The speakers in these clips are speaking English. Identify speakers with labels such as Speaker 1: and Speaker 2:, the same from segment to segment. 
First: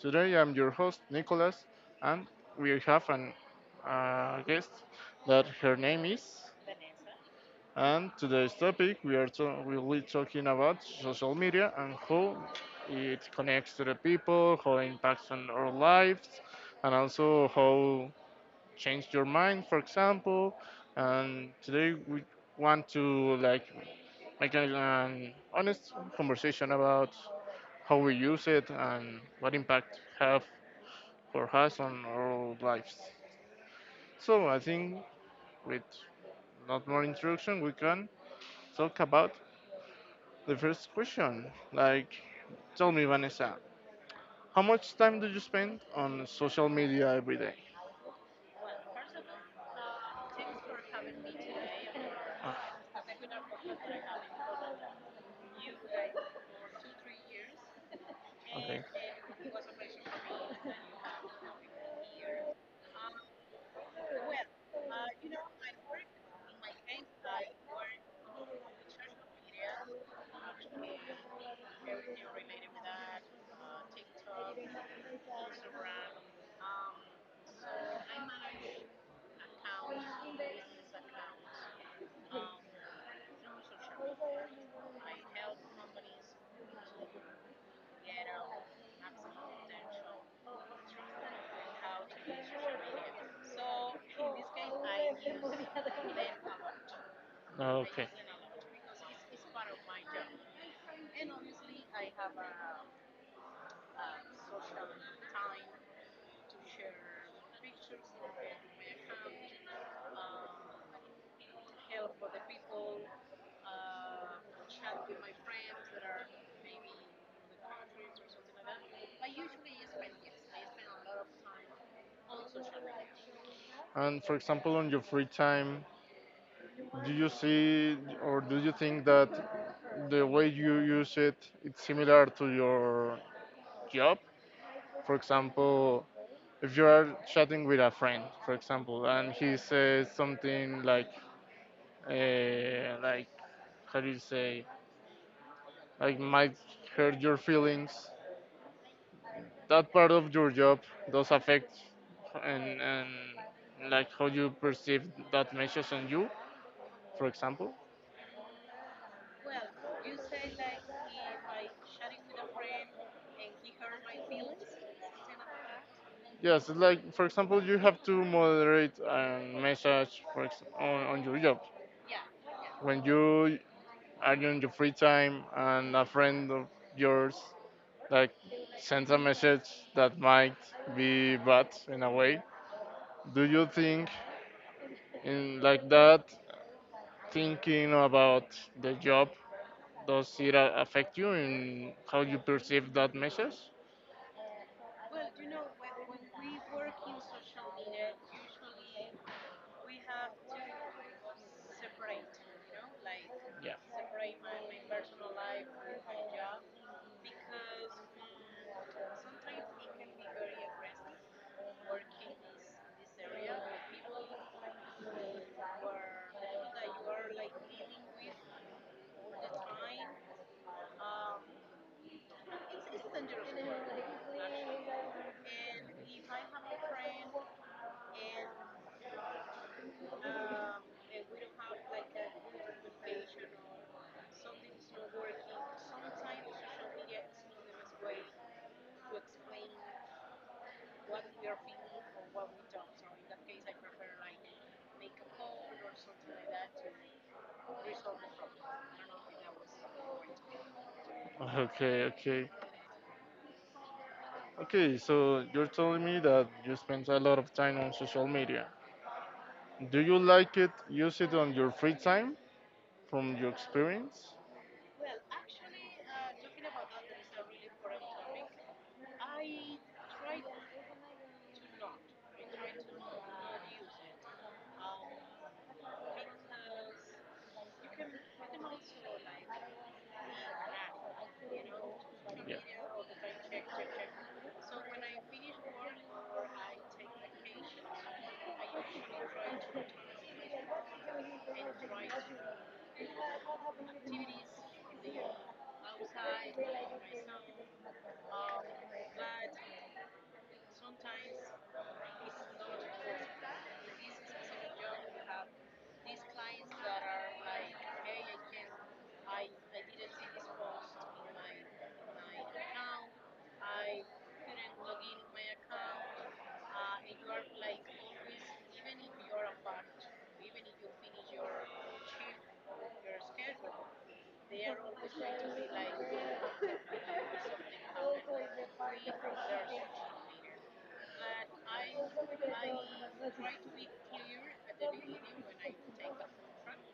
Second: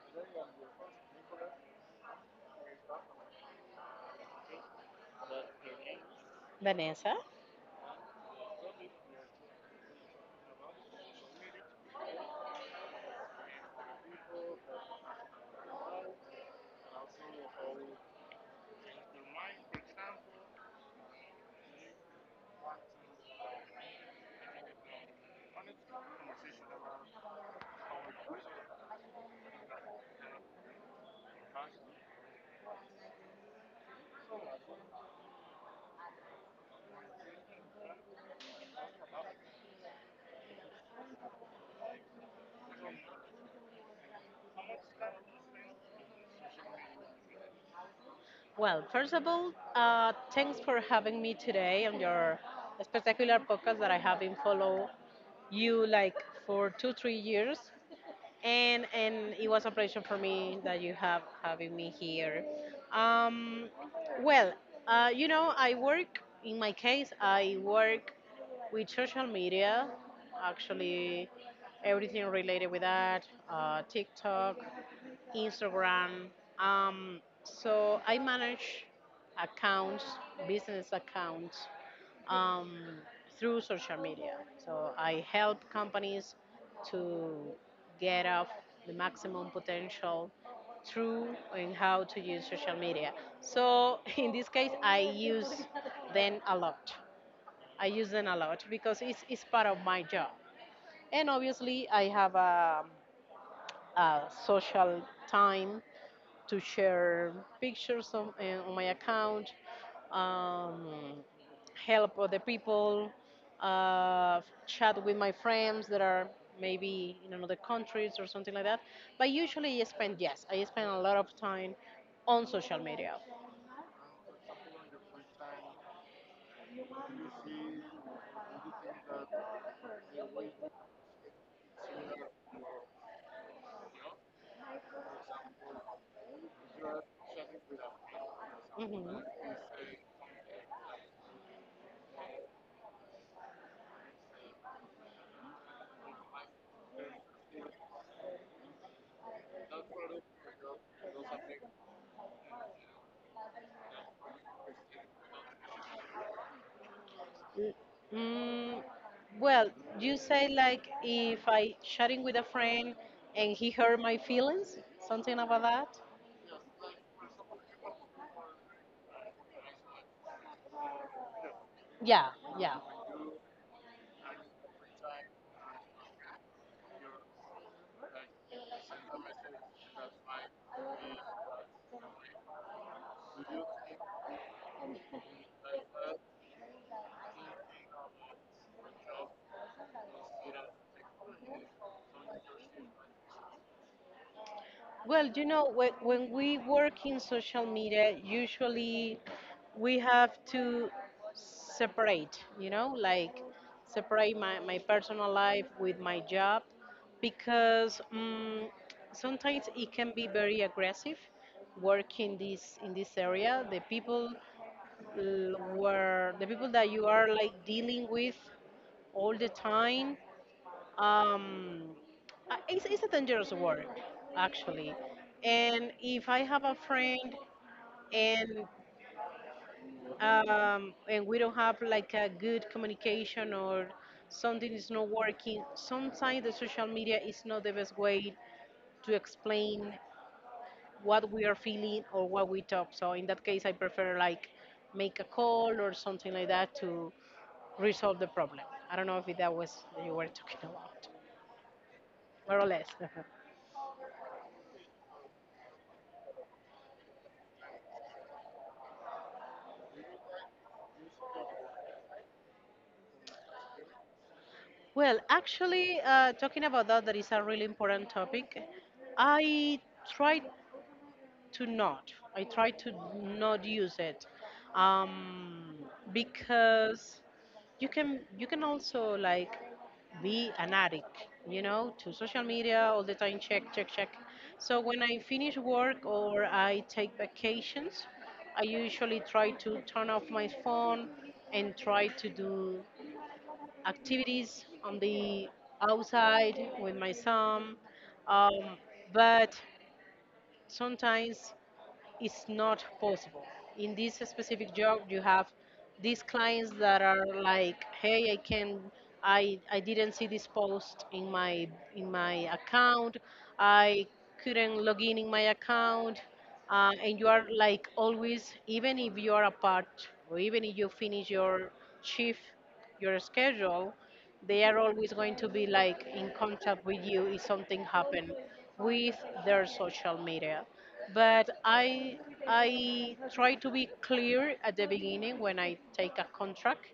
Speaker 1: Today I'm your host, Nicholas, and we have an guest that her name is.
Speaker 2: Vanessa.
Speaker 1: And today's topic we'll be talking about social media and how it connects to the people, how it impacts on our lives, and also how change your mind, for example. And today we want to like make an honest conversation about how we use it, and what impact have or has on our lives. So I think with not more introduction, we can talk about the first question. Like, tell me, Vanessa, how much time do you spend on social media every day?
Speaker 2: Well, first of all, thanks for having me today on your
Speaker 1: Ah,
Speaker 2: spectacular podcast that I have been follow you like for 2 3 years,
Speaker 1: okay.
Speaker 2: and it was a pleasure for me that you have having me here. Um, well, you know, I work, in my case I work with social media, actually everything related with that, TikTok. Instagram. So I manage accounts, business accounts, um, through social media. So I help companies to get off the maximum potential through and how to use social media. So in this case, I use them a lot. I
Speaker 1: Okay.
Speaker 2: use them a lot because it's part of my job. And obviously, I have a social time to share pictures on, on my account, um, help other people, uh, chat with my friends that are maybe in another countries or something like that. But usually I spend, yes, I spend a lot of time on social media.
Speaker 1: And for example, on your free time, do you see or do you think that the way you use it it's similar to your job for example if you are chatting with a friend for example
Speaker 2: Mhm.
Speaker 1: and he says something like how do you say like might hurt your feelings that part of your job does affect and like how you perceive that message on you for example.
Speaker 2: Mm, well, you say like if I chatting with a friend and he hurt my feelings, something about that?
Speaker 1: Yes, it's like for example, you have to moderate a message on your job
Speaker 2: Yeah, yeah.
Speaker 1: when you are in your free time and a friend of yours like sends a message that might be bad in a way. Do you think in like that thinking about the job does it affect you in how you perceive that message?
Speaker 2: Well, you know, when we work in social media, usually we have to separate, you know, like
Speaker 1: Yeah.
Speaker 2: separate my personal life with my job, because sometimes it can be very aggressive working this in this area. The people were the people that you are like dealing with all the time, um, it's a dangerous work, actually. And if I have a friend, and we don't have like a good communication or something is not working, sometimes the social media is not the best way to explain what we are feeling or what we talk. So in that case I prefer like make a call or something like that to resolve the problem. I don't know if that was what you were talking about,
Speaker 1: Okay, okay.
Speaker 2: more or less.
Speaker 1: Okay, so you're telling me that you spend a lot of time on social media. Do you like it? Use it on your free time from your experience?
Speaker 2: Well, actually, talking about that, that is a really important topic. I try I try to not use it, um, because you can also like be an addict, you know, to social media all the time. Check, check, check. So when I finish
Speaker 1: Yeah.
Speaker 2: work or I take vacations, I usually try to turn off my phone and try to do activities on the outside with my son, um, but sometimes it's not possible. In this specific job, you have these clients that are like, "Hey, I didn't see this post in my account. I couldn't log in my account." And you are like always, even if you are apart or even if you finish your shift, your schedule, they are always going to be like in contact with you if something happen with their social media. But I try to be clear at the beginning when I take a contract,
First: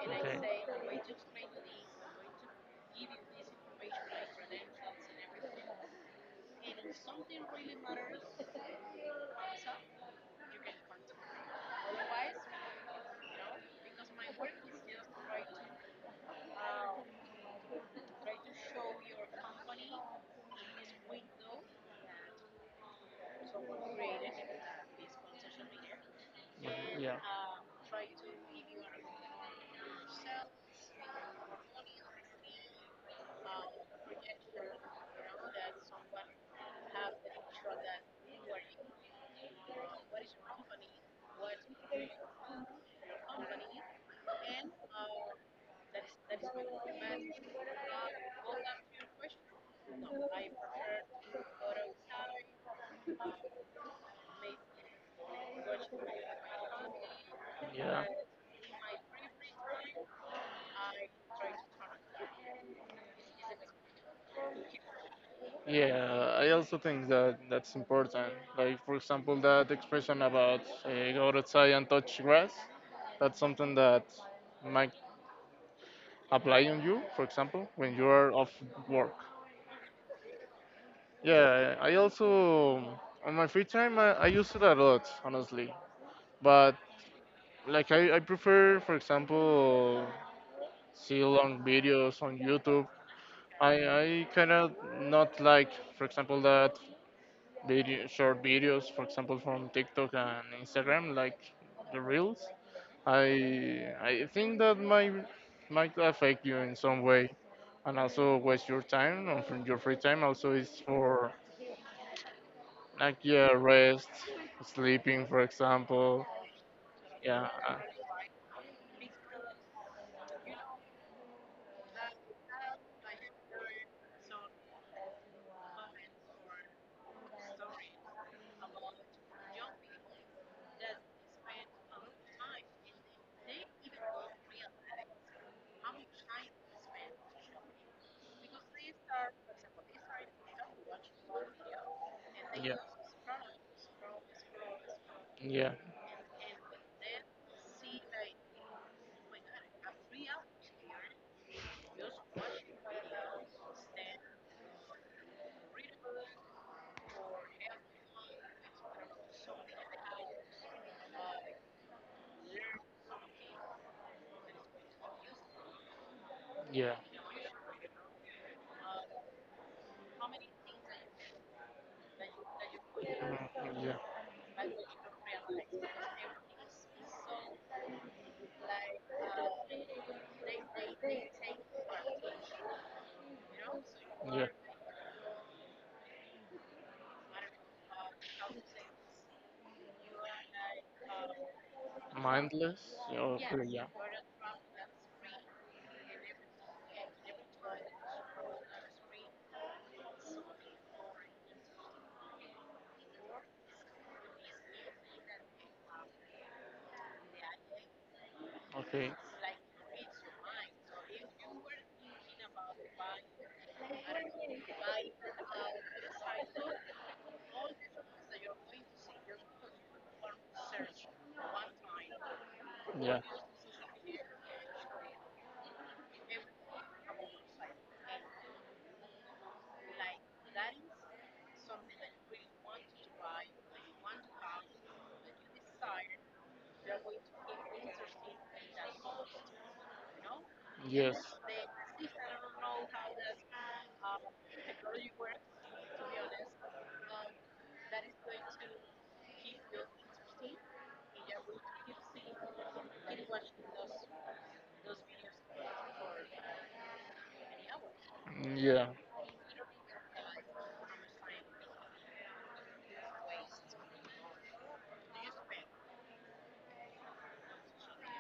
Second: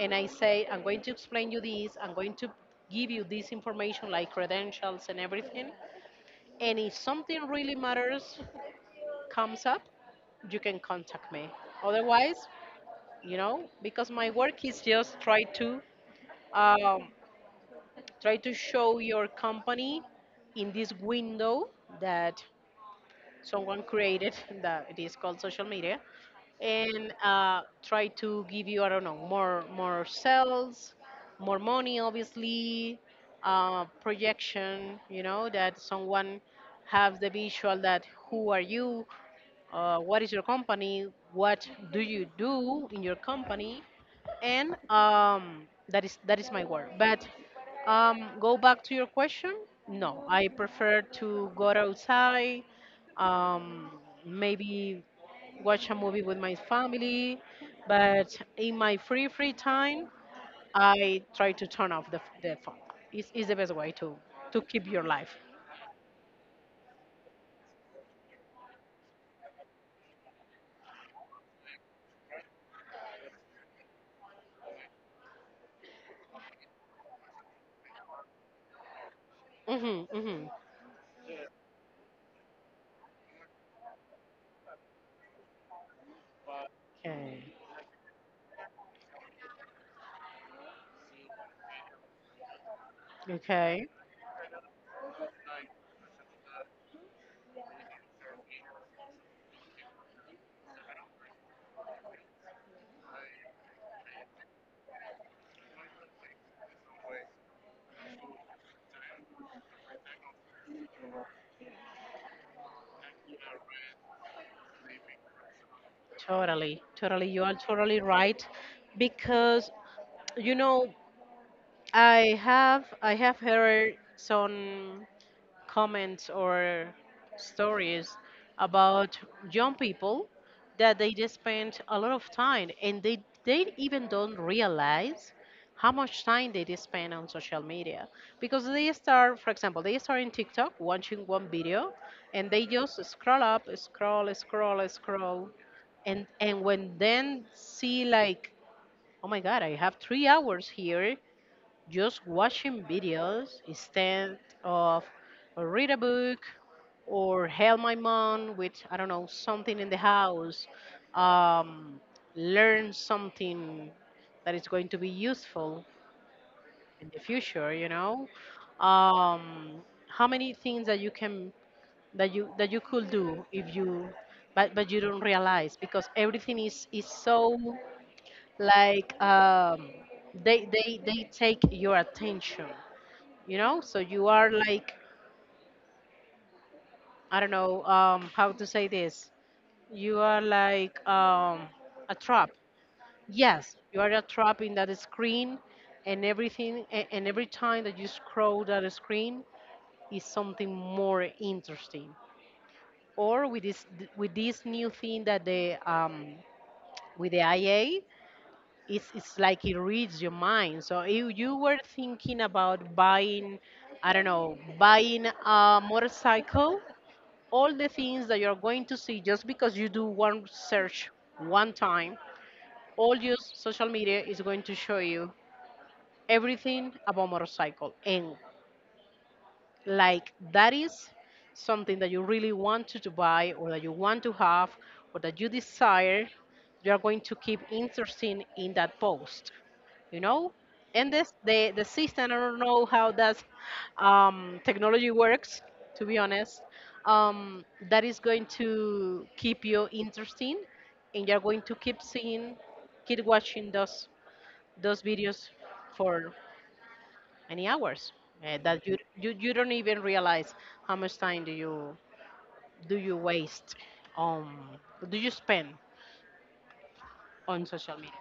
Speaker 2: and I say, I'm going to explain you this, I'm going to give you this information like credentials and everything, and if something really matters comes up, you can contact me. Otherwise, you know, because my work is just um, Try to show your company in this window that someone created that it is called social media. And try to give you, I don't know, more sales, more money, obviously, projection. You know that someone has the visual that who are you, what is your company, what do you do in your company, and that is my work. But go back to your question. No, I prefer to go outside, um, maybe watch a movie with my family.
Speaker 1: Yeah,
Speaker 2: But in my free time, I try to turn off the phone. It's the best way to keep your life.
Speaker 1: yeah. I also think that that's important. Like for example, that expression about go outside and touch grass. That's something that might apply on you. For example, when you are off work.
Speaker 2: Hmm, hmm.
Speaker 1: Yeah, I also on my free time I use it a lot, honestly. But
Speaker 2: Okay.
Speaker 1: like I prefer, for example, see long videos on YouTube. I
Speaker 2: Okay.
Speaker 1: I kind of not like, for example, that video short videos, for example, from TikTok and Instagram, like the reels. I think that might affect you in some way, and also waste your time or from your free time. Also, is for like yeah, rest, sleeping, for example.
Speaker 2: Totally. Totally. You
Speaker 1: Yeah,
Speaker 2: are totally right. Because, you know, I have heard some comments or stories about young people that they just spend a lot of time, and they even don't realize how much time they just spend on social media, because they start, for example, they start in TikTok watching one video and they
Speaker 1: yeah,
Speaker 2: just scroll up, scroll, scroll, scroll.
Speaker 1: yeah,
Speaker 2: And when then see like, oh my god, I have 3 hours here just watching videos instead of read a book, or help my mom with, I don't know, something in the house, um, learn something that is going to be useful
Speaker 1: yeah,
Speaker 2: in the future. You know, um, how many things that you could do if
Speaker 1: mm, yeah.
Speaker 2: you. But you don't realize, because everything is so, like, they take your attention, so you
Speaker 1: Yeah.
Speaker 2: are like, I don't know, how to say this. You are like, a trap.
Speaker 1: Mindless or
Speaker 2: Yes,
Speaker 1: Kriya.
Speaker 2: you are a trap in that screen, and everything and every time that you scroll that screen is something more interesting, or with this, with this new thing that the with the ia. it's,
Speaker 1: Okay.
Speaker 2: it's like it reads your mind, so if you were thinking about buying, I don't know, buying a motorcycle, all the things that you're going to see, just because you do one search, one time, all
Speaker 1: Yeah.
Speaker 2: your social media is going to show you everything about motorcycle. And like that is something that you really want to buy, or that you want to have, or that you desire, you are going to keep interesting in that post, you know. And
Speaker 1: Yes.
Speaker 2: this the system, I don't know how that, technology works, to be honest. Um, that is going to keep you interesting, and you're going to keep seeing, keep watching those videos for many hours,
Speaker 1: Mm,
Speaker 2: that
Speaker 1: yeah.
Speaker 2: you don't even realize how much time do you waste on, do you spend on social media.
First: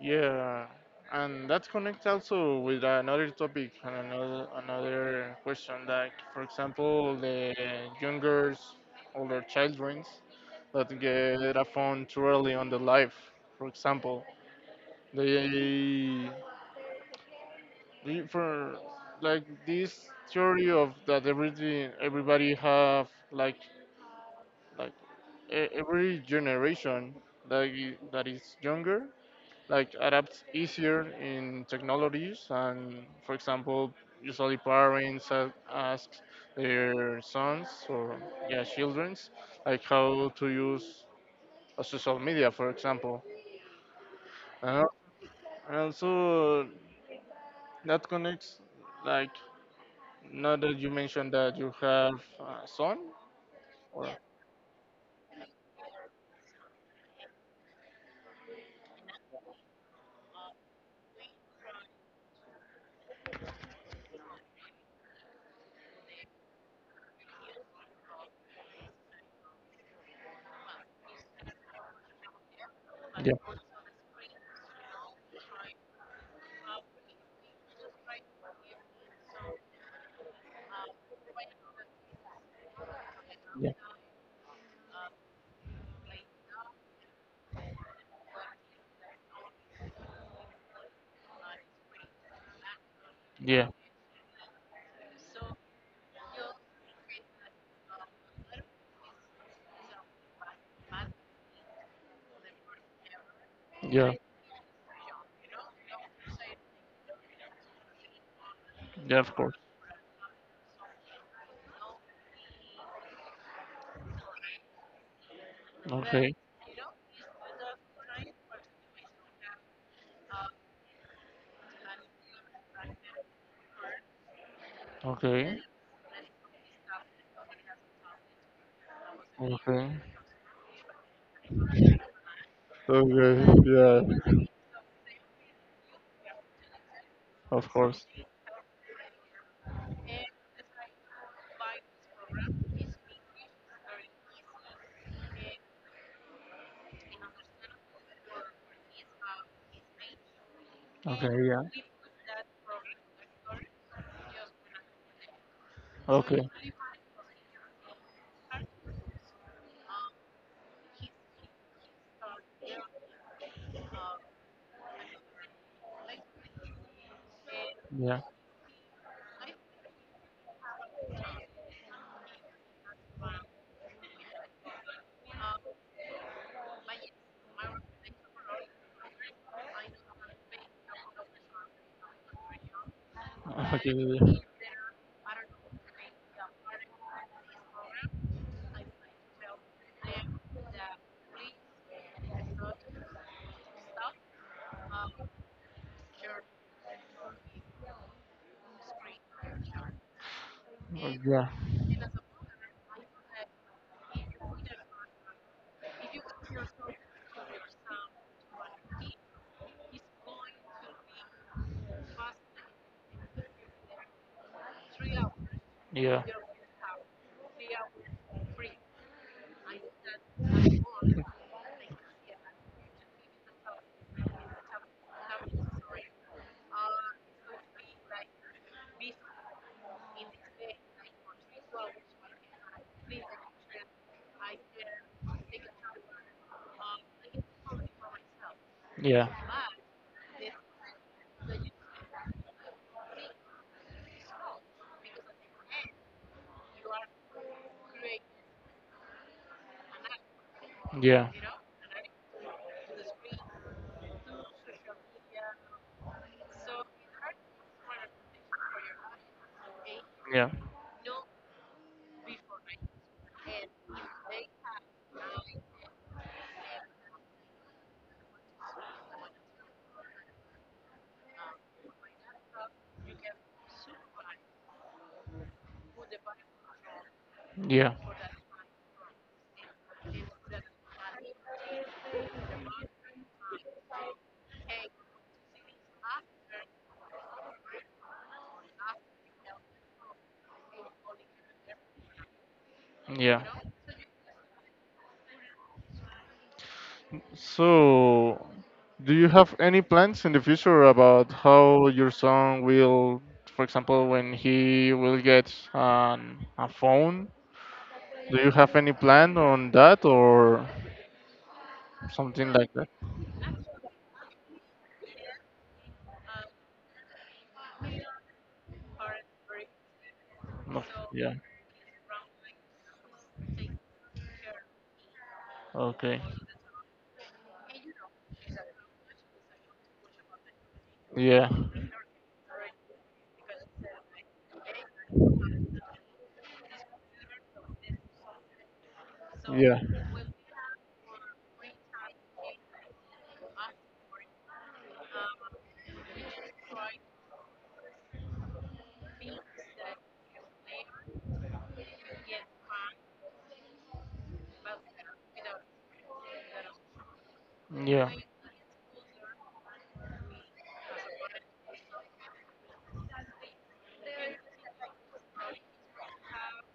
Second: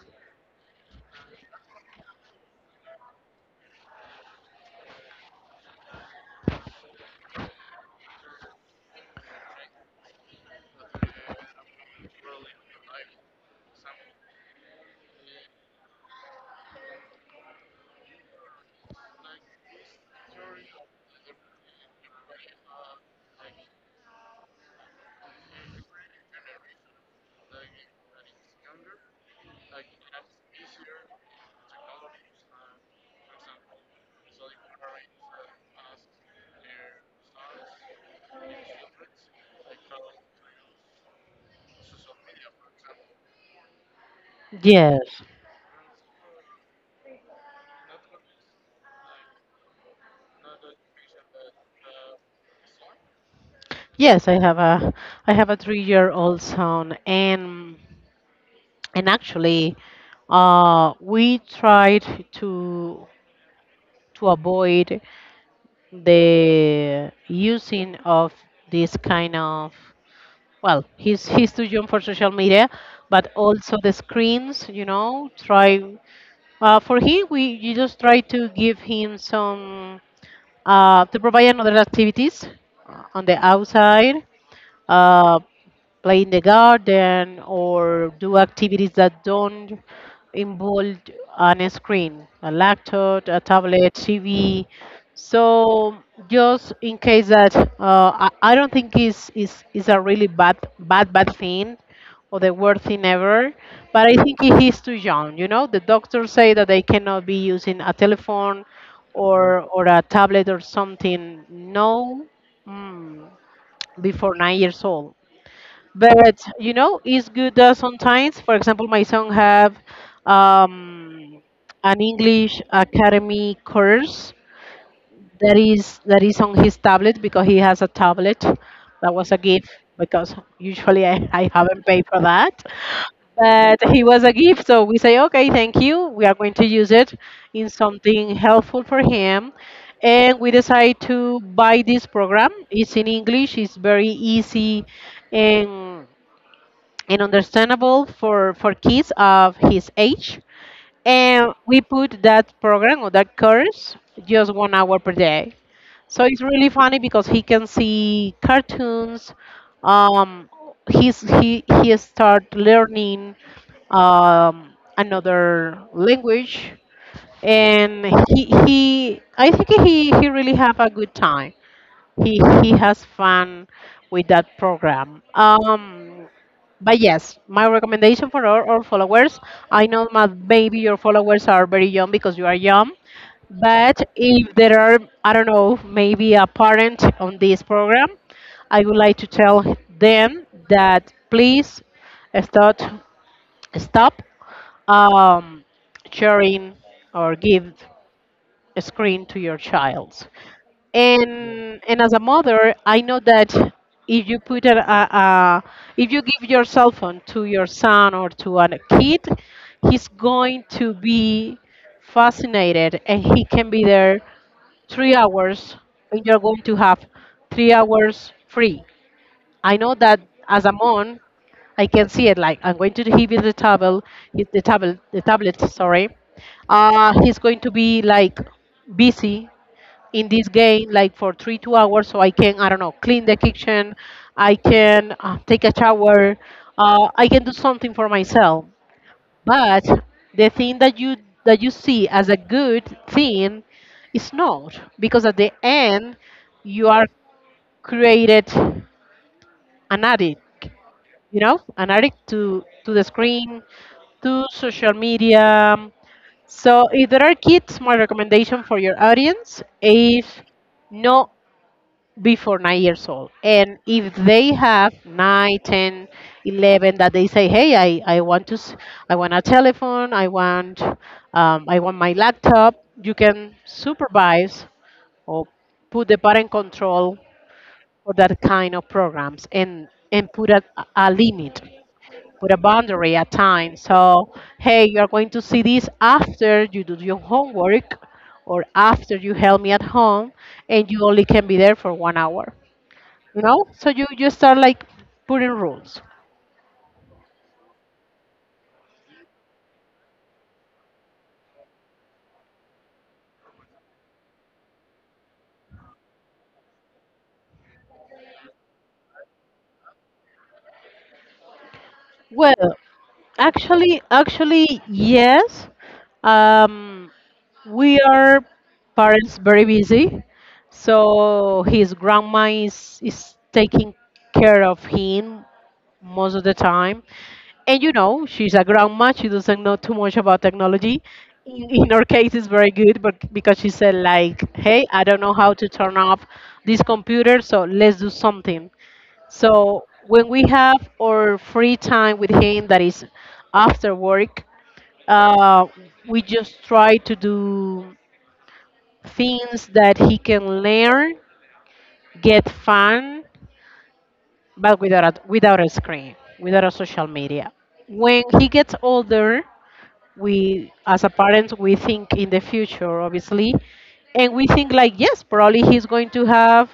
Speaker 1: Yeah, and that connects also with another topic and another question, like for example, the youngers, older childrens that get a phone too early on the life. For example, they, they for like this theory of that everything everybody have like every generation that that is younger like adapt easier in technologies and for example usually parents ask their sons or yeah childrens like how to use a social media for example and
Speaker 2: Yes.
Speaker 1: and also that connects like now that you mentioned that you have a son.
Speaker 2: Yes, I have a 3-year-old son, and actually, we tried to avoid the using of this kind of, well, he's too young for social media, but also the screens, you know, try, for him we you just try to give him some, to provide another activities, on the outside, uh, play in the garden or do activities that don't involve on a screen, a laptop, a
Speaker 1: Yeah.
Speaker 2: tablet, TV. So just in case that, I don't think is a really bad thing or the worst thing ever. But
Speaker 1: Yeah.
Speaker 2: I think he is too young. You know, the doctors say that they cannot be using a telephone
Speaker 1: Yeah, of course.
Speaker 2: or a tablet or something. No. Mm Before 9 years old.
Speaker 1: Okay.
Speaker 2: But, you know, it's good, sometimes. For example, my son have, um, an English Academy course that
Speaker 1: Okay.
Speaker 2: is on his tablet because he has a tablet. That was a gift,
Speaker 1: Okay,
Speaker 2: because usually I haven't paid for that.
Speaker 1: okay,
Speaker 2: But
Speaker 1: yeah,
Speaker 2: he was a gift, so we say, okay, thank you, we are going to use it
Speaker 1: of
Speaker 2: in
Speaker 1: course,
Speaker 2: something helpful for him. And we decide to buy this program. It's in English, it's very easy, and, and understandable for kids of his age.
Speaker 1: okay,
Speaker 2: And we put that program or that course
Speaker 1: yeah.
Speaker 2: just 1 hour per day. So it's
Speaker 1: Okay.
Speaker 2: really funny because he can see cartoons. Um, he start learning, another language, and
Speaker 1: Yeah.
Speaker 2: he, I think, he really have a good time. He has fun with that program. But yes, my recommendation for all followers. I know my maybe your followers are very young, because you are young. But
Speaker 1: Okay.
Speaker 2: if there are, I don't know, maybe a parent on this program, I would like to tell them that, please, start stop, um, sharing or give screen to your child.
Speaker 1: Yeah.
Speaker 2: And as a mother, I know that if you put a, if you give your cell phone to your son or to a kid, he's going to be fascinated and he can be there 3 hours,
Speaker 1: Yeah.
Speaker 2: and you're going to have 3 hours free. I know that. As I'm on, I can see it. Like, I'm going to hit with the table, hit the table, the tablet. Sorry, he's going to be like busy in this game, like for 3 2 hours. So I can, I don't know, clean the kitchen. I can take a shower. I can do something for myself.
Speaker 1: Yeah. Yeah. Yeah.
Speaker 2: But the thing that you see as a good thing is not, because at the end you are created an addict,
Speaker 1: Yeah.
Speaker 2: you know, an addict to the screen, to social media. So if there are kids, my recommendation for your audience is
Speaker 1: Yeah.
Speaker 2: no before 9 years old. And if they have nine, 10, 11, that they say, hey, I want to, I want a telephone, I want my laptop. You can supervise or put the parent control
Speaker 1: Yeah.
Speaker 2: for that kind of programs and put a limit, put a boundary at times. So, hey, you're going to see this after you do your homework or after you help me at home, and you only can be there for 1 hour.
Speaker 1: Yeah.
Speaker 2: You know, so you start like putting rules.
Speaker 1: So, do you have any plans in the future about how your son will, for example, when he will get a phone? Do you have any plan on that, or something
Speaker 2: Well,
Speaker 1: like that?
Speaker 2: actually, yes. Um, we are parents very busy,
Speaker 1: No, yeah.
Speaker 2: so his grandma is taking care of him
Speaker 1: Okay.
Speaker 2: most of the time. And you know, she's a grandma; she doesn't know too much about technology.
Speaker 1: Yeah.
Speaker 2: In her case, it's very good, but because she said like, "Hey, I don't know how to turn off this computer, so let's do something."
Speaker 1: Yeah.
Speaker 2: So when we have our free time with him, that is after work, uh, we just try to do things that he can learn, get fun, but without a screen, without a social media.
Speaker 1: Yeah. Yeah.
Speaker 2: When he gets older, we as a parent we think in the future, obviously, and we think like, yes, probably he's going to have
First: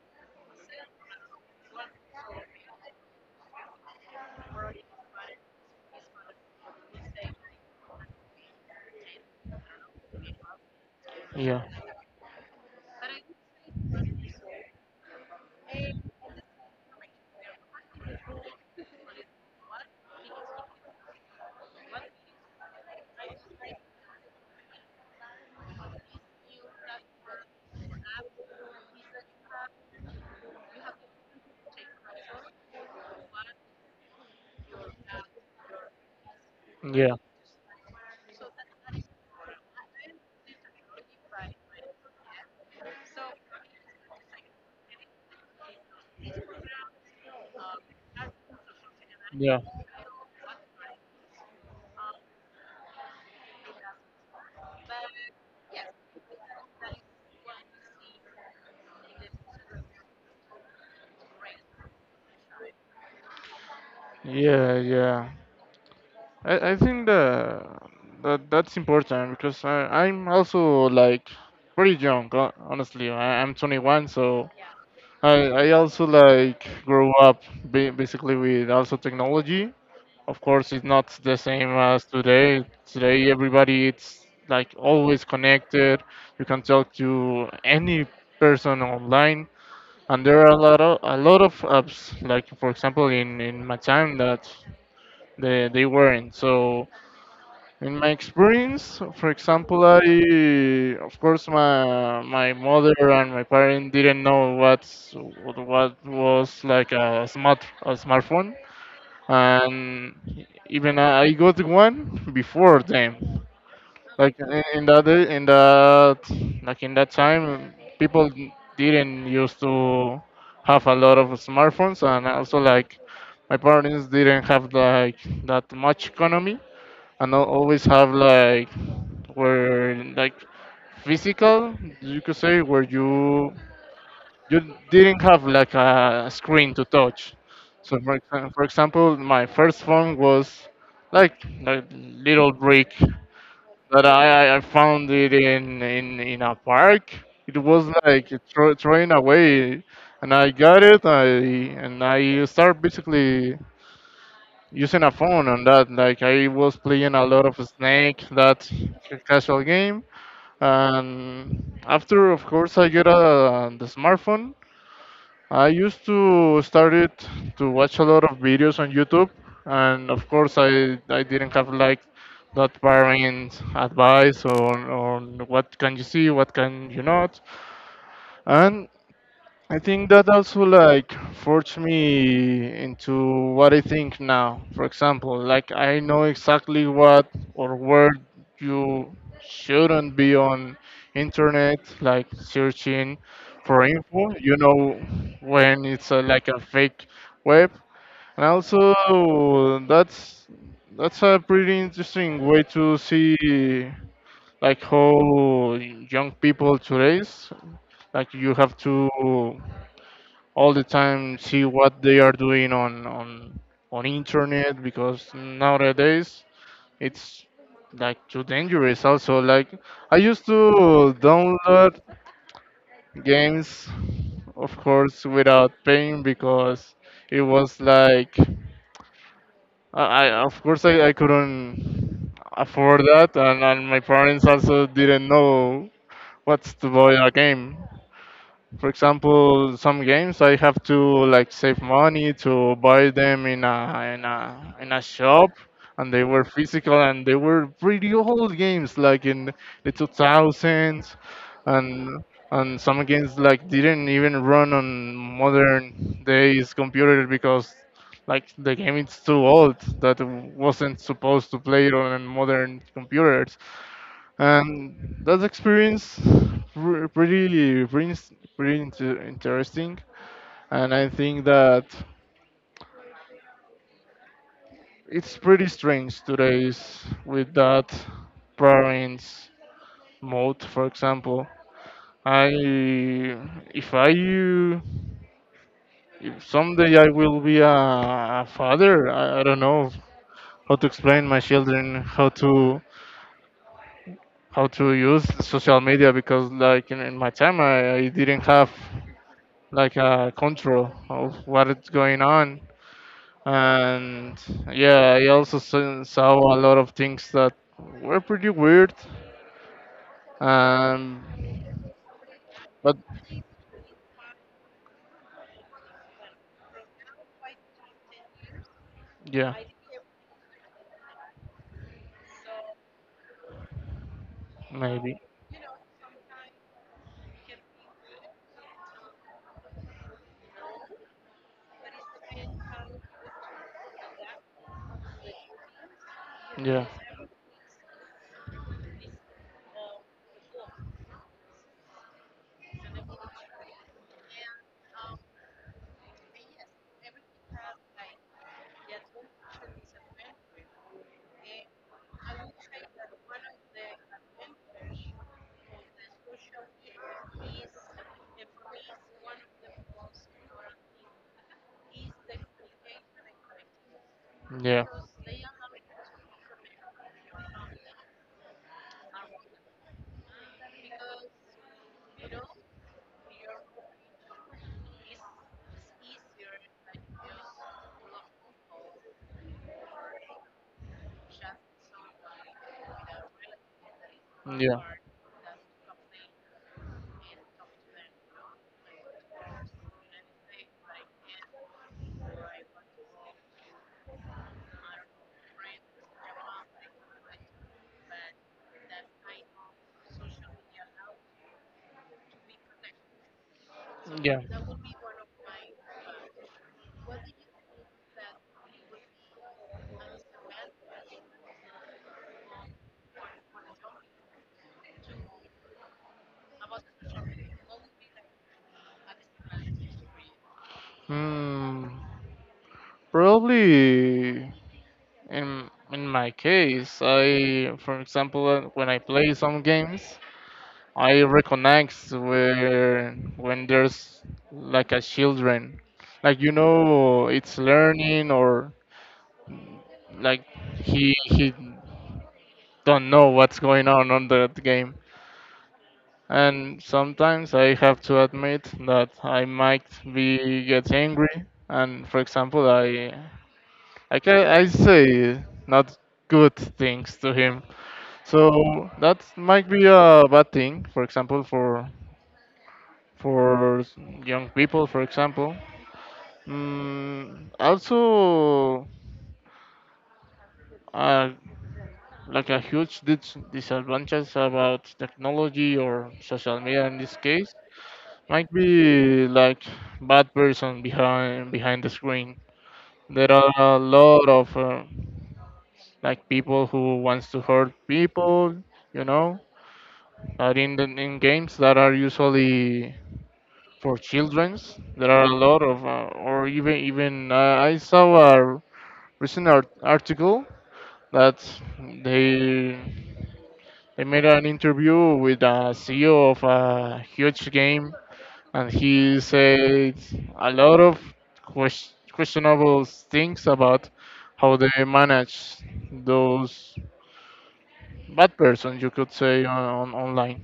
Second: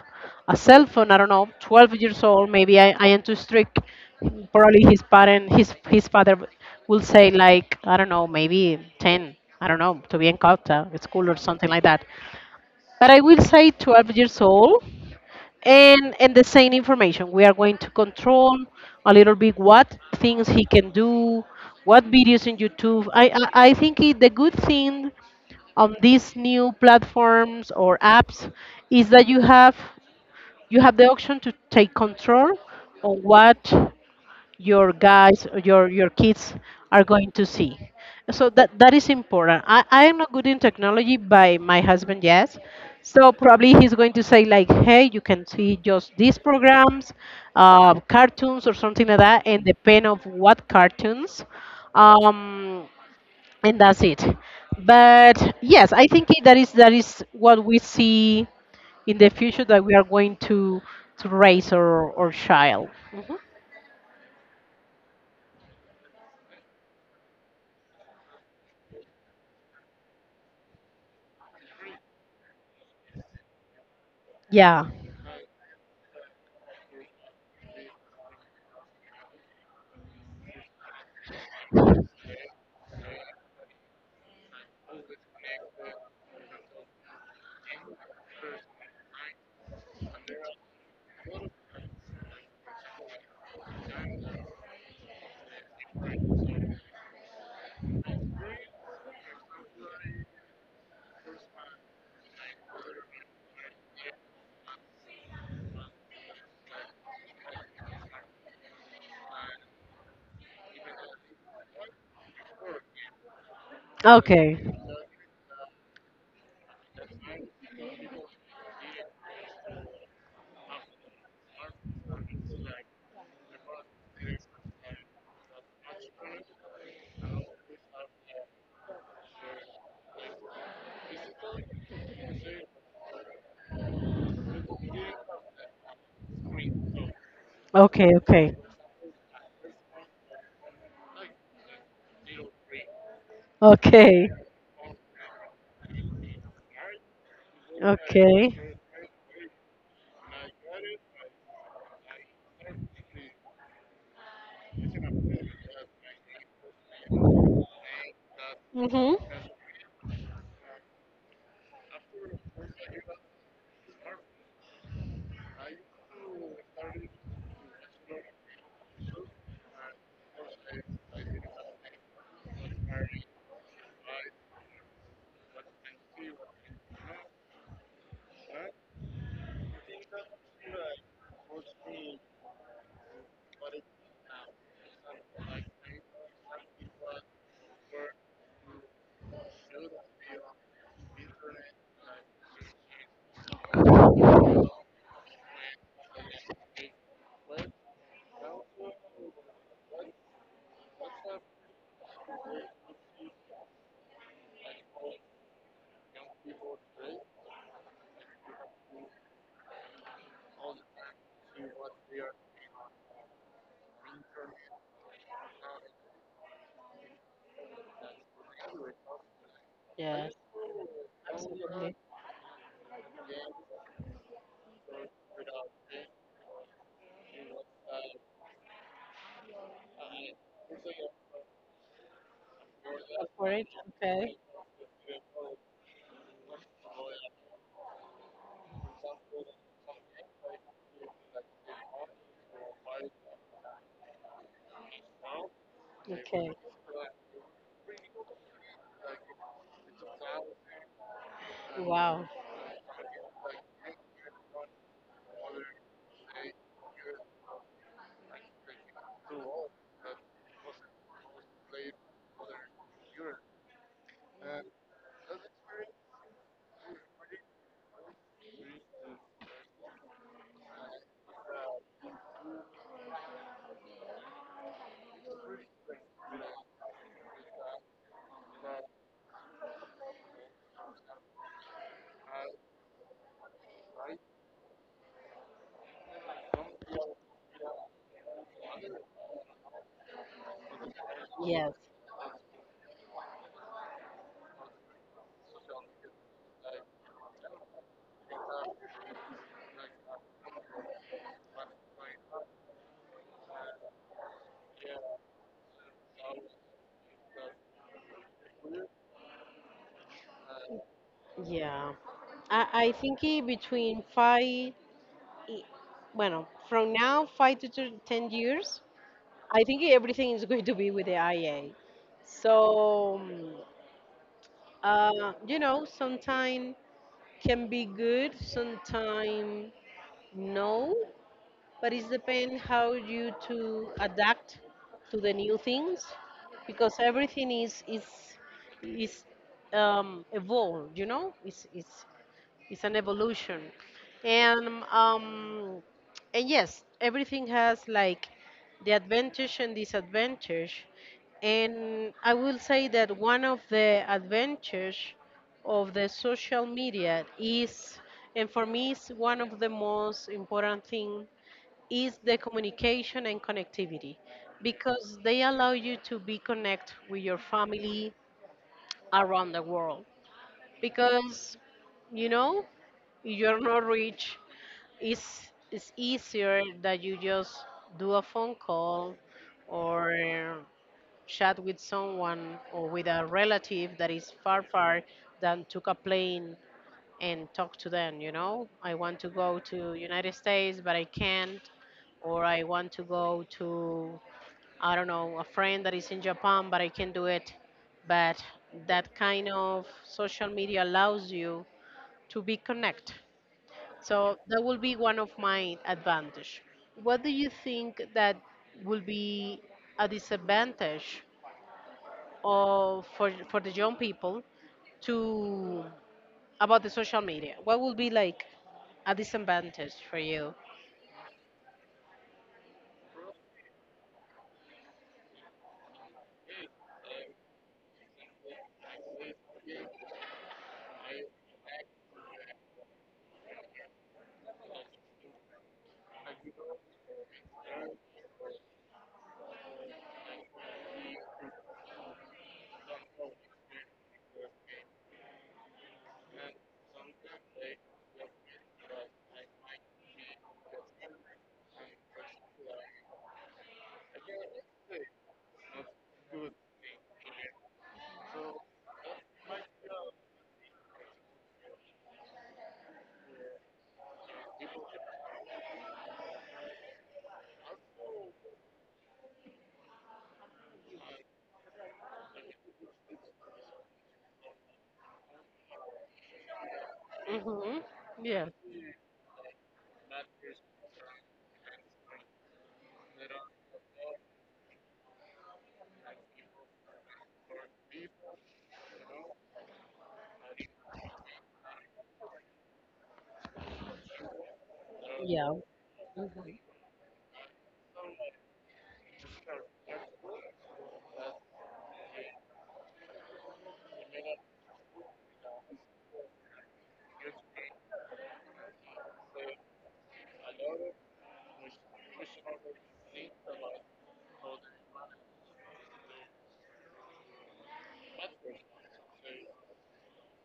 Speaker 2: a cell phone, I don't know, 12 years old, maybe. I am too strict, probably. His parent, his father will say like, I don't know, maybe 10, I don't know, to be in Cauta at school or something like that. But I will say 12 years old. And the same information. We are going to control a little bit what things he can do, what videos in YouTube. I think the good thing on these new platforms or apps is that you have the option to take control on what your guys your kids are
Speaker 1: Yeah.
Speaker 2: going to see. So that is important. I am not good in technology by my husband, yes. So probably he's going to say like, hey, you can see just these programs, cartoons or something like that
Speaker 1: Yeah.
Speaker 2: and depend of what cartoons, um and that's it. But yes, I think that is what we see in the future, that we are going to raise our child. Mhm.
Speaker 1: Yeah. Yeah. I think that, that's important because I'm also like pretty young, honestly. I'm 21, so
Speaker 2: Yeah.
Speaker 1: I also like grew up basically with also technology. Of course, it's not the same as today. Today, everybody it's like always connected. You can talk to any person online, and there are a lot of apps. Like for example, in my time that they weren't so. In my experience, for example, I, of course, my mother and my parents didn't know what was like a smartphone, and even I got one before them. Like
Speaker 2: Okay.
Speaker 1: in that time, people didn't used to have a lot of smartphones, and also like my parents didn't have like that much economy and always have like were like physical you could say where you didn't have like a screen to touch. So
Speaker 2: Okay.
Speaker 1: for, exa-
Speaker 2: Okay.
Speaker 1: for example my first phone was like a little brick that
Speaker 2: Okay.
Speaker 1: I found it in a park. It was like
Speaker 2: Okay.
Speaker 1: throwing away, and I got it I and I started basically using a phone on that. Like I was playing a lot of snake, that
Speaker 2: Mhm.
Speaker 1: casual game, and after of course I get the smartphone I used to start it to watch a lot of videos on YouTube. And of course I didn't have like that parent advice on what can you see what can you not. And I think that also like forged me into what I think now. For example, like I know exactly what or where you shouldn't be on internet, like searching for info. You know when it's like a fake web, and also that's a pretty interesting way to see like how young people today's like you have to all the time see what they are doing on internet because nowadays it's like too dangerous also like I
Speaker 2: Yes,
Speaker 1: used to
Speaker 2: absolutely.
Speaker 1: download games of course without paying because it was like I of course I couldn't afford
Speaker 2: Go
Speaker 1: that,
Speaker 2: for
Speaker 1: and,
Speaker 2: it.
Speaker 1: and my
Speaker 2: Okay.
Speaker 1: parents also didn't know what's to buy a game. For example, some games I have to like save money to buy them in a shop, and they were
Speaker 2: Okay.
Speaker 1: physical and they were pretty old games, like in the 2000s, and
Speaker 2: Wow.
Speaker 1: and some games like didn't even run on modern days computer because like the game is too old that wasn't supposed to play it on modern computers, and that experience re- pretty pretty, pretty interesting. And I think that it's pretty strange today's with that parents mode. For example, I if I if someday I will be a father, I don't know how to explain my
Speaker 2: Yes.
Speaker 1: children how to use social media because like in my time I didn't have like control of what is going on. And yeah, I also saw a lot of things that were pretty weird. Um,
Speaker 2: Yeah. I
Speaker 1: but
Speaker 2: think between five, i- bueno, from now, 5 to 10 years,
Speaker 1: yeah,
Speaker 2: I think everything is going to be with the IA. So,
Speaker 1: maybe.
Speaker 2: you know, sometime can be good, sometime no, but it depends how you to adapt to the new things,
Speaker 1: Yeah.
Speaker 2: because everything is evolved, you know. It's an evolution. And um and yes, everything has like the advantage and disadvantage. And I will say that one of the advantages of the social media is, and for me is one of the most important thing, is the communication and connectivity,
Speaker 1: Yeah.
Speaker 2: because they allow you to be connect with your family around the world. Because, you know, you're not rich, it's it's easier that you just do a phone call or chat with someone or with a relative that is far,
Speaker 1: Yeah.
Speaker 2: far than took a plane and talk to them. You know, I want to go to United States but I can't, or I want to go to, I don't know, a friend that is in Japan, but I can do it. But that kind of social media allows you to be connect, so
Speaker 1: Yeah.
Speaker 2: that will be one of my advantage. What do you think that will be a disadvantage of for the young people to about the social media? What will be like a disadvantage for you?
Speaker 1: Hmm. Probably in my case, I, for example, when I play some games, I reconnect where when there's like a children, like you know, it's learning or like he don't know what's going on the game. And sometimes I have to admit that I might be get angry. And for example, I say not good things to him. So that might be a bad thing. For example, for young people, for example. Also, uh, like a huge disadvantage about technology or social media in this case
Speaker 2: Mm-hmm. Yeah.
Speaker 1: might be like bad person behind the screen. There are a lot of like people who wants to hurt people, you know. But in games that are usually for childrens, there are a
Speaker 2: Yeah.
Speaker 1: lot of, or
Speaker 2: Mhm.
Speaker 1: even I saw a recent article that they they made an interview with a CEO of a huge game, and he said a lot of questionable things about how they manage those bad persons you could say on, online.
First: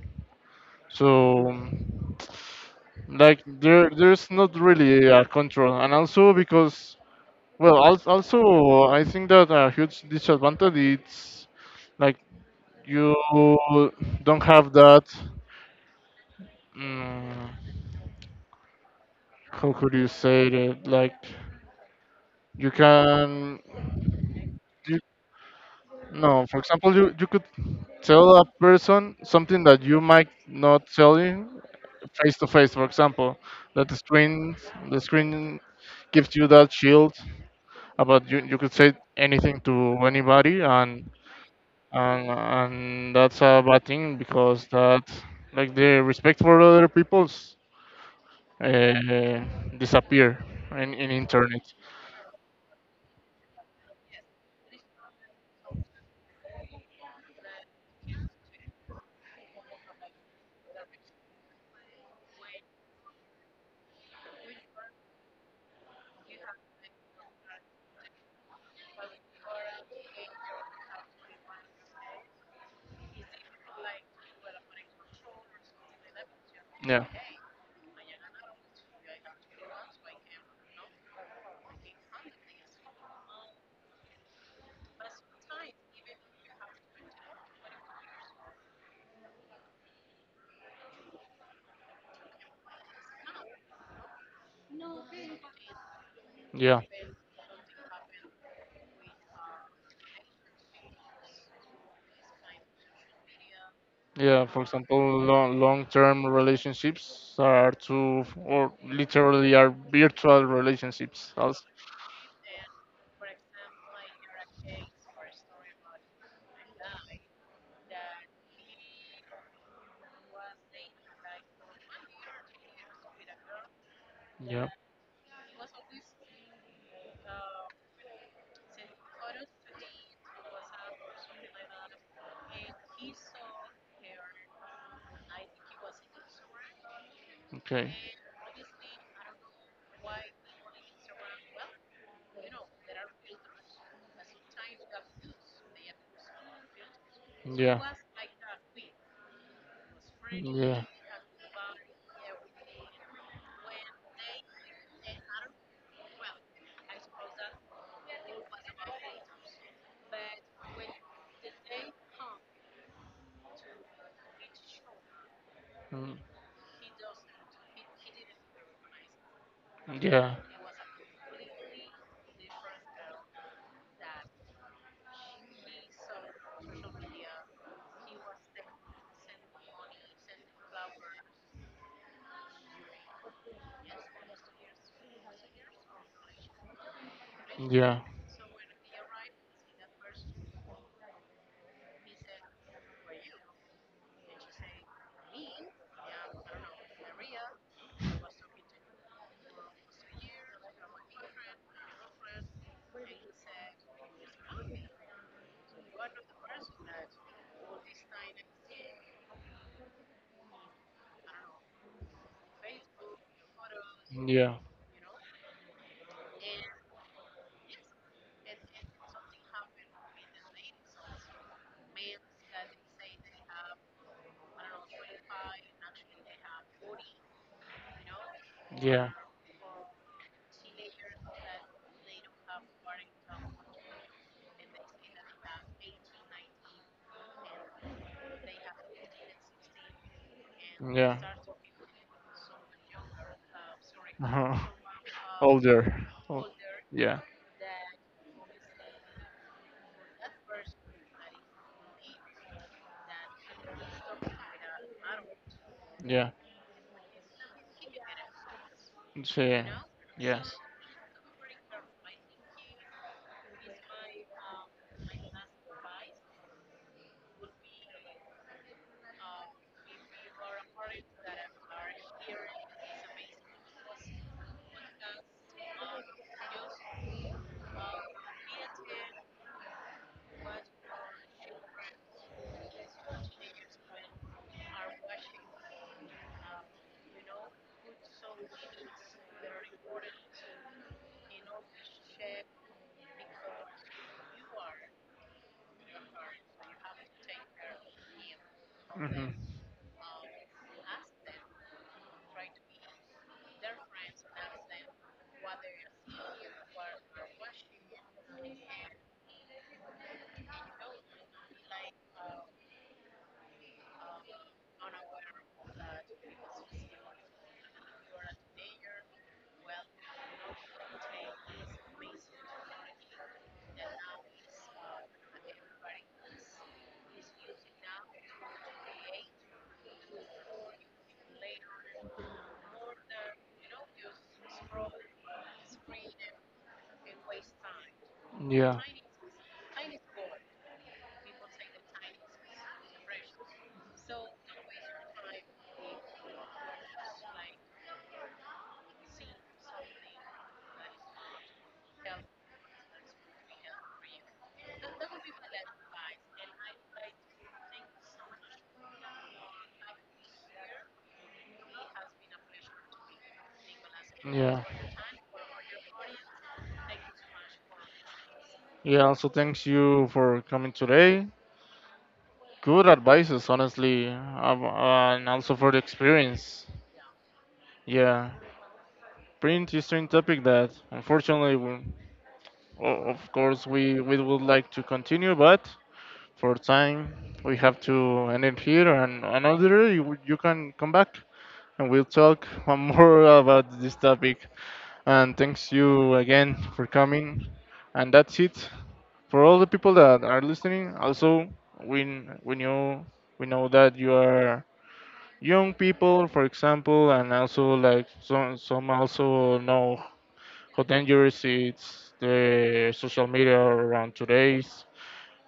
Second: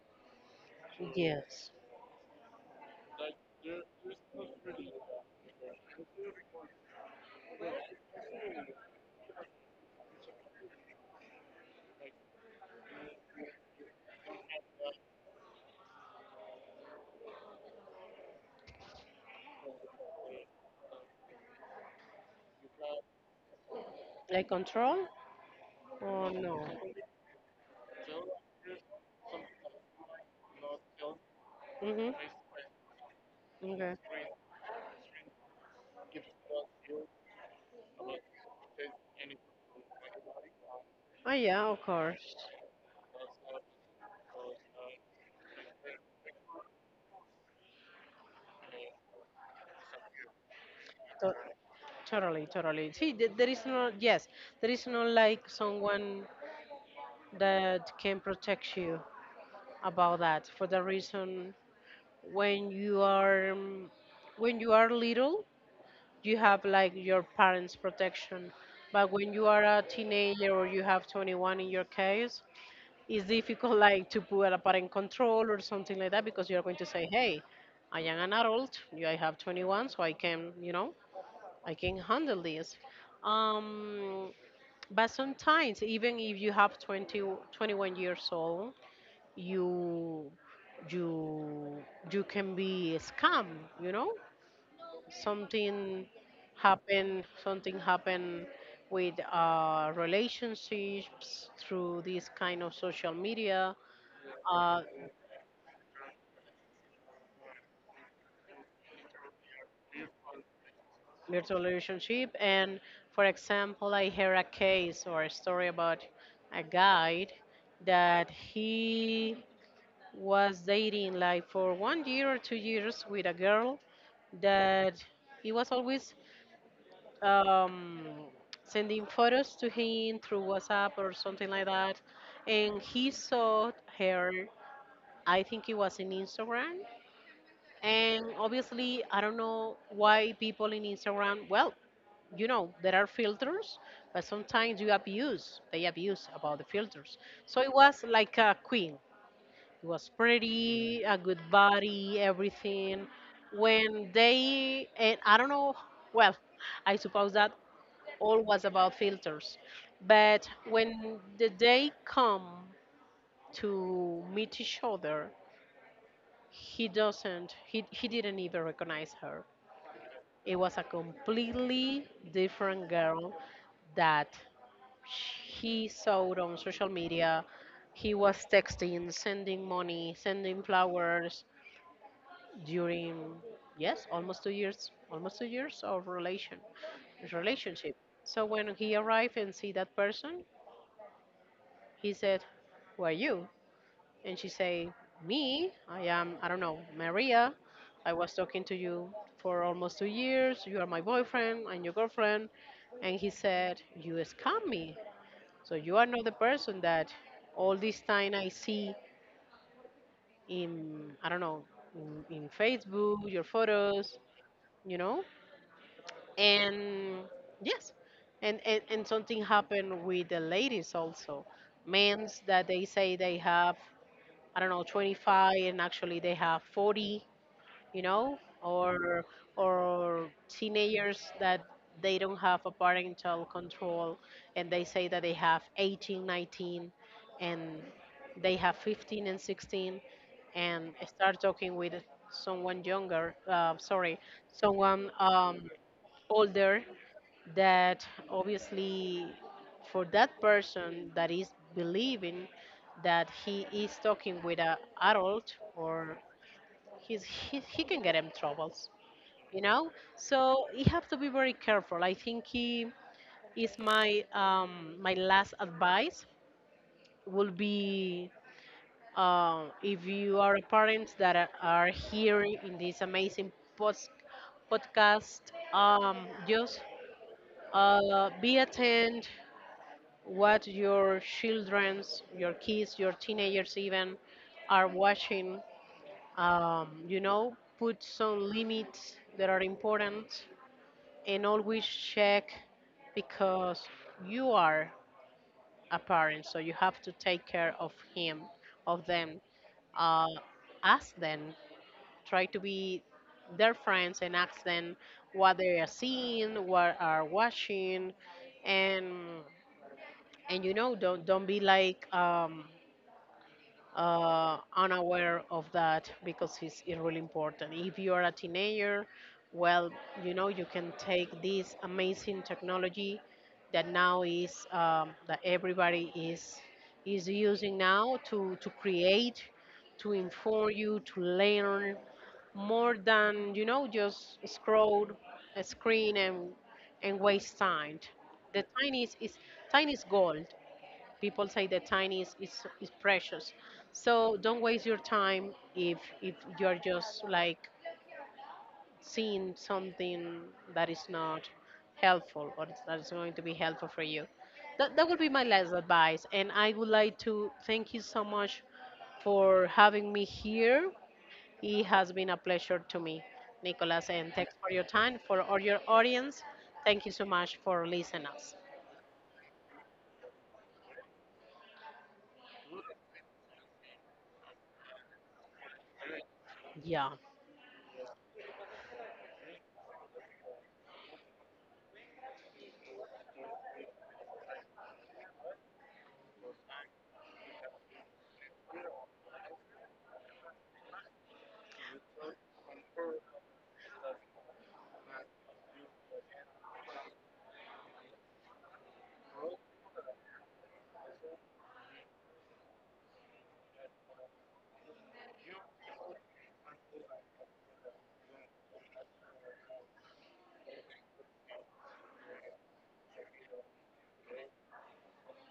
Speaker 1: So
Speaker 2: Yes.
Speaker 1: like there's not really a control, and also because well also I think that a huge disadvantage is like you don't have that mm, how could you say it, like you can
Speaker 2: Like
Speaker 1: you
Speaker 2: control. Oh
Speaker 1: No, for
Speaker 2: no?
Speaker 1: example, you could tell a person something that you might not tell him
Speaker 2: Mm-hmm.
Speaker 1: face to face, for example, that
Speaker 2: Okay.
Speaker 1: the screen gives you that shield about you could say anything to anybody, and
Speaker 2: Oh yeah, of
Speaker 1: and
Speaker 2: course.
Speaker 1: and that's a bad thing because that like the respect for other people's uh, disappear in
Speaker 2: To-
Speaker 1: internet.
Speaker 2: Totally, totally. See, there is no, yes, there is no like someone that can protect you about that for the reason. When you are um, when you are little, you have like your parents protection. But when you are a teenager or you have 21 in your case, it's difficult like to put a parent control or something like that, because you're going to
Speaker 1: Yeah.
Speaker 2: say, hey, I am an adult, you, I have 21, so I can handle this. um but sometimes, even if you have 20 21 years old, you you you can be scammed, you know. something
Speaker 1: Yeah.
Speaker 2: happen something happen with relationships through this kind of social media.
Speaker 1: Yeah, for
Speaker 2: uh,
Speaker 1: example, long-term relationships are to or literally are virtual relationships
Speaker 2: virtual
Speaker 1: also.
Speaker 2: relationship. And for example, I heard a case or a story about a guy that he was dating like for 1 year or 2 years with a girl,
Speaker 1: Yeah.
Speaker 2: that he was always um, sending photos to him through WhatsApp or something like that. And he saw her, I think it was in Instagram.
Speaker 1: Okay.
Speaker 2: And obviously, I don't know why people in Instagram, well, you know, there are filters, but sometimes you abuse, they abuse about the filters. So it
Speaker 1: Yeah.
Speaker 2: was like a queen. It was
Speaker 1: Yeah.
Speaker 2: pretty, a good body, everything. When they, and I don't know, well, I suppose that all was about filters. But when the day come to meet each other,
Speaker 1: Mm.
Speaker 2: he doesn't. He didn't even recognize her.
Speaker 1: Yeah.
Speaker 2: It was a completely different girl that he saw on social media. He was texting, sending money, sending flowers during, yes, almost 2 years, almost 2 years of relationship.
Speaker 1: Yeah.
Speaker 2: So when he arrived and see that person, he said, "Who are you?" And she said, "Me? I am, I don't know, Maria. I was talking to you for almost 2 years. You are my boyfriend and your girlfriend." And he said, "You scam me. So you are not the person that all this time I see in, I don't know, in, Facebook, your photos,
Speaker 1: Yeah.
Speaker 2: you know?" And yes, and something happened with the ladies also. Men that they say they have, I don't know, 25, and actually they have 40, you know.
Speaker 1: Yeah.
Speaker 2: Or teenagers that they don't have a parental control and they say that they have 18, 19 and they have 15 and 16 and
Speaker 1: Yeah.
Speaker 2: start talking with someone younger, sorry,
Speaker 1: Huh.
Speaker 2: someone
Speaker 1: Older. Oh,
Speaker 2: older,
Speaker 1: yeah.
Speaker 2: that obviously for that person that is believing that he is talking with an adult, or
Speaker 1: Yeah.
Speaker 2: he can get him troubles,
Speaker 1: Sí,
Speaker 2: you know.
Speaker 1: you yes.
Speaker 2: So you have to be very careful. I think he is my last advice would be, if you are parents that are here in this amazing post podcast, just, be attentive what your children's, your kids, your teenagers even are watching. You know, put some limits that are important and always check, because you are a parent, so you have to take care of him, of
Speaker 1: Hmm.
Speaker 2: them. Uh, ask them, try to be their friends and ask them what they are seeing, what are watching, and you know, don't be like unaware of that, because it's, really important. If you are a teenager, well, you know, you can take this amazing technology that now is, that everybody is using now to, create, to inform you, to learn more than, you know, just scroll a screen and waste time. The
Speaker 1: Yeah.
Speaker 2: time is, time is gold. People say that time is precious. So don't waste your time if, you're just like seeing something that is not helpful, or that is going to be helpful for you. That would be my last advice. And I would like to thank you so much for having me here. It has been a pleasure to me, Nicolas, and thanks
Speaker 1: Yeah,
Speaker 2: for your time. For all your audience, thank you so much for listening us.
Speaker 1: Yeah, also thanks you for coming today. Good advices, honestly, and also for the experience.
Speaker 2: Yeah,
Speaker 1: Yeah, pretty interesting topic that unfortunately we Of course, we would like to continue, but for time, we have to end it here. And another, you can come back, and we'll talk one more about this topic. And thanks you again for coming. And that's it for all the people that are listening. Also, we we know we know that you are young people, for example, and also like some also know how dangerous it's the social media around today's,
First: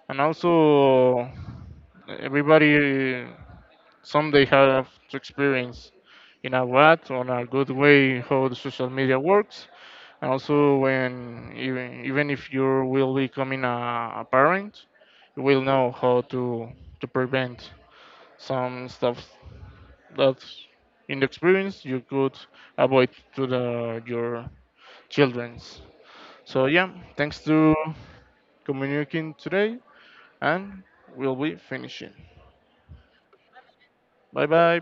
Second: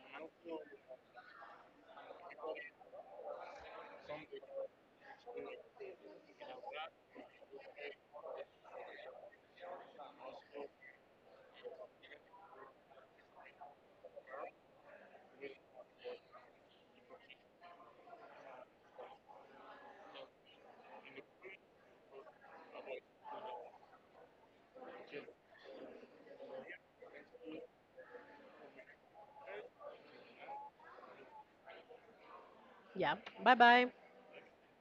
Speaker 1: and also everybody someday have to experience in a what on a good way how the social media works, and also when even if you will becoming a parent, you will know how to prevent some stuff that in the experience you could avoid to the your children's. So yeah, thanks to communicating today, and we'll be finishing.
Speaker 2: yeah. Bye bye.
Speaker 1: Bye bye.